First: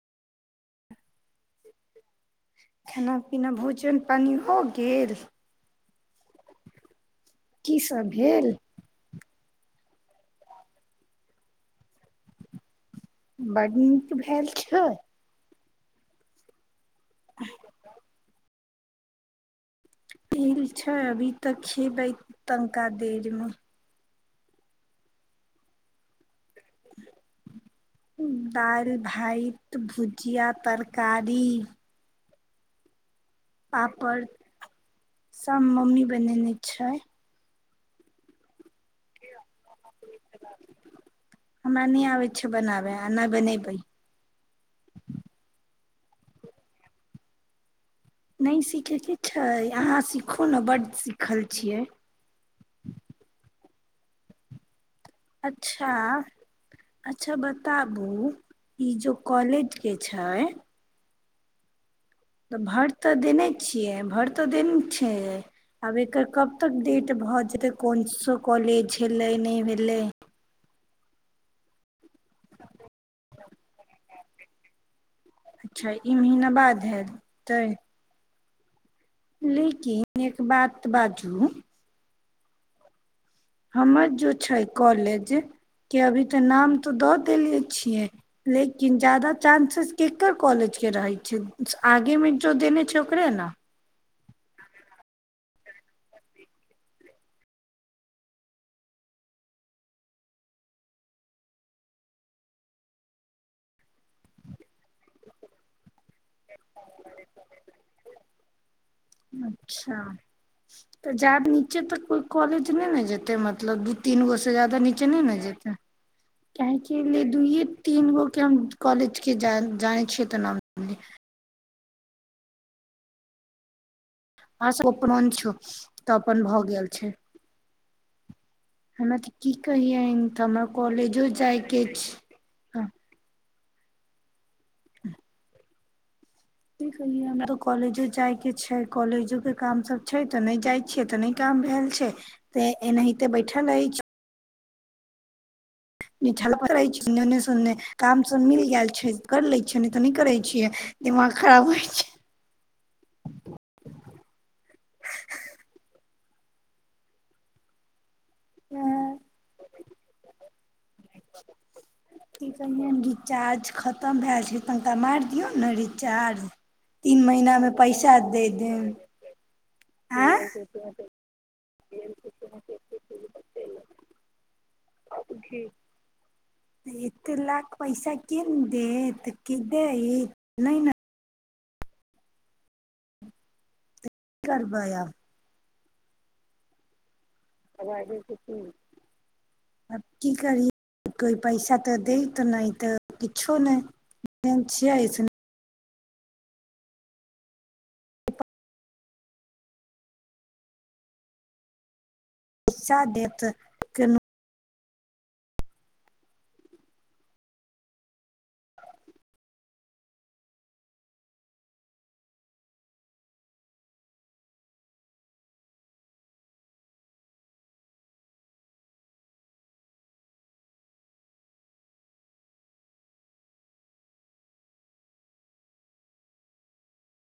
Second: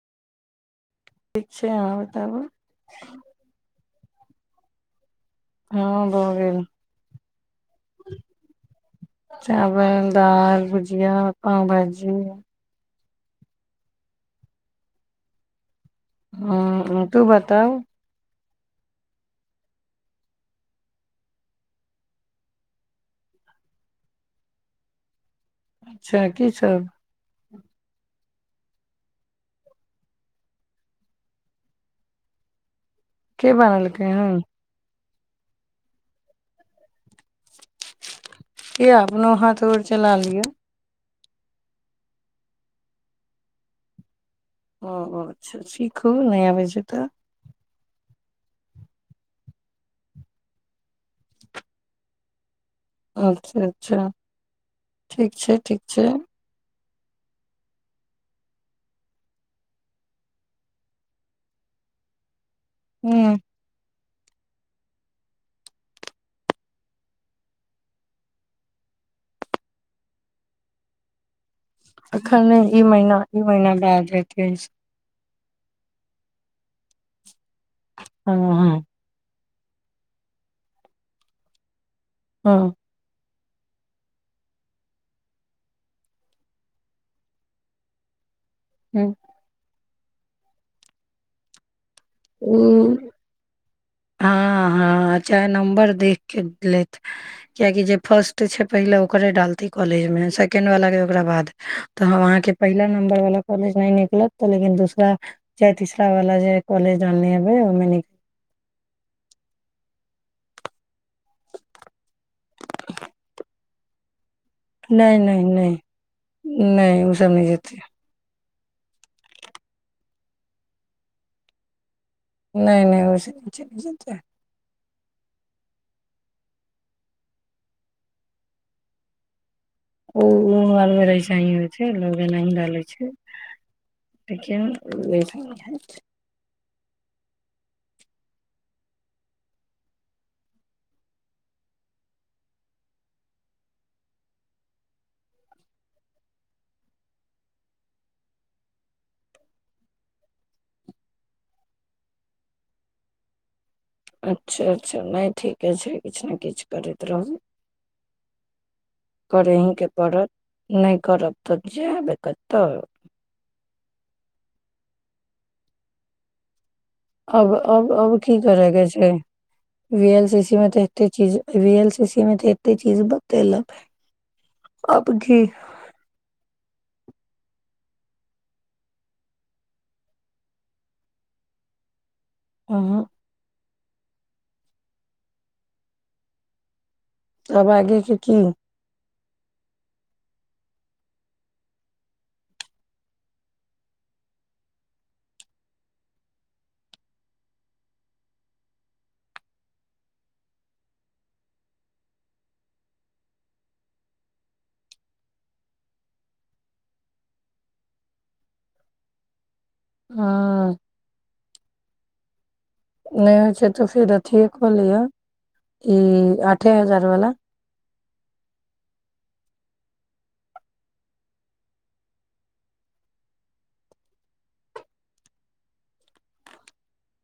ठीक छै, अहाँ बताबु? खाना पीना भोजन पानी हो गेल? हँ भ गेल। की सब भेल? चावल दाल भुजिया पाव भाजी या। बड नीक भाएल छय। हँ आ तू बताउ? भेल छय अभी त खेबै तनिका देर मे। अच्छा की सब? दालि भाइत भुजिया तरकारी। के बनेलकै पापड़, हन सब मम्मी बनेने छय। किया अपनो हाथ गोर चला लिअ। हमरा नै आबै छै बनाबे आ ने बनेबै। ओ-ओ अच्छा, सीखु नै आबै छै त। नै सीखैके इच्छा अइ। अहाँ सीखू न बड्ड सीखल छियै। अच्छा-अच्छा। अच्छा। अच्छा बताबु ई जे कॉलेज के छै? त भर त ह देने छियै, भर त देने छै। आब एकर कब तक डेट भ जेतै। कोन सा कॉलेज भेलै नै भेलै। अखन नै ई महीना, ई महीना बाद हेतै ई अच्छा ई महीना बाद हेतै। हँ लेकिन एक बात बाजू हँ। हमर जे छै कॉलेज, के अभी त नाम त द देले छियै। लेकिन हँ जादा चांसेज केकर कॉलेज के रहै छै? आगे मे जं देने छै ओ ओकरे न हँ हँ चाहे नम्बर देख के लेत। किएकि जे फर्स्ट छै पहिले ओकरे डालतै कॉलेज में, सेकेंड बलाके ओकरा बाद। त हॅं अहाँ के पहिला नंबर बला कॉलेज नै निकलत त लेकिन दूसरा चाहे तीसरा बला जे काॅलेज देने हेबै ओइमे निक अच्छा त [inaudible] जाब नीचे तक कोइ कॉलेज नै ने जेतै मतलब दू तीन गो से जादा नीचे नहि नै ने नहि जेतै। नहि [inaudible] नहि ओ काहेकि सब नहि दूइये जेतै तीन गो के हम कॉलेज के जान, जानै छियै त नाम नै नै, ओइ से नीचे नै जेतै। अहाॅं सब अपन छी त अपन भ गेल छै। [unintelligible] की कहियै? ओ हमेशा ही होइ छै, लोक एनाही डालै छै [inaudible] लेकिन [unintelligible] कि कही हमरा त कॉलेजो जाइ के छै, कॉलेजो के काम सब छै त नै जाइ छियै त नै काम भेल छै त एनाहीते बैठल रहै छी। निठलका रहै छी एने से ओने। काम सब मिल गेल छै त कर लै छियै नै त नै करै छियै दिमाग खराब होइ छै। अच्छा-अच्छा, नै ठीके छै किछ ने किछ करैत रहू। छै कर अहीके पड़त। नहि करब तऽ जेब कतऽ। चार्ज खतम भेल छै तनिका मारि दियौ न रीचार्ज। अब अब अब की करअ के देब छै वी एल सी सी आँय में तऽ एते चीज वी एल सी सी में त एते चीज बतेलेनहे आब की एते लाख पैइसा के देत के दैत नहि ने। अहॅं। की करबै आब? आब आगे के की होत? आब की करी कोइ पैइसा तऽ दैत नहि तऽ किछो नहि। केहन छियै स पैइसा देत। केन हँ। नहि होइ छौ त फेर अथिए क लिहा ई आठे हजार वाला।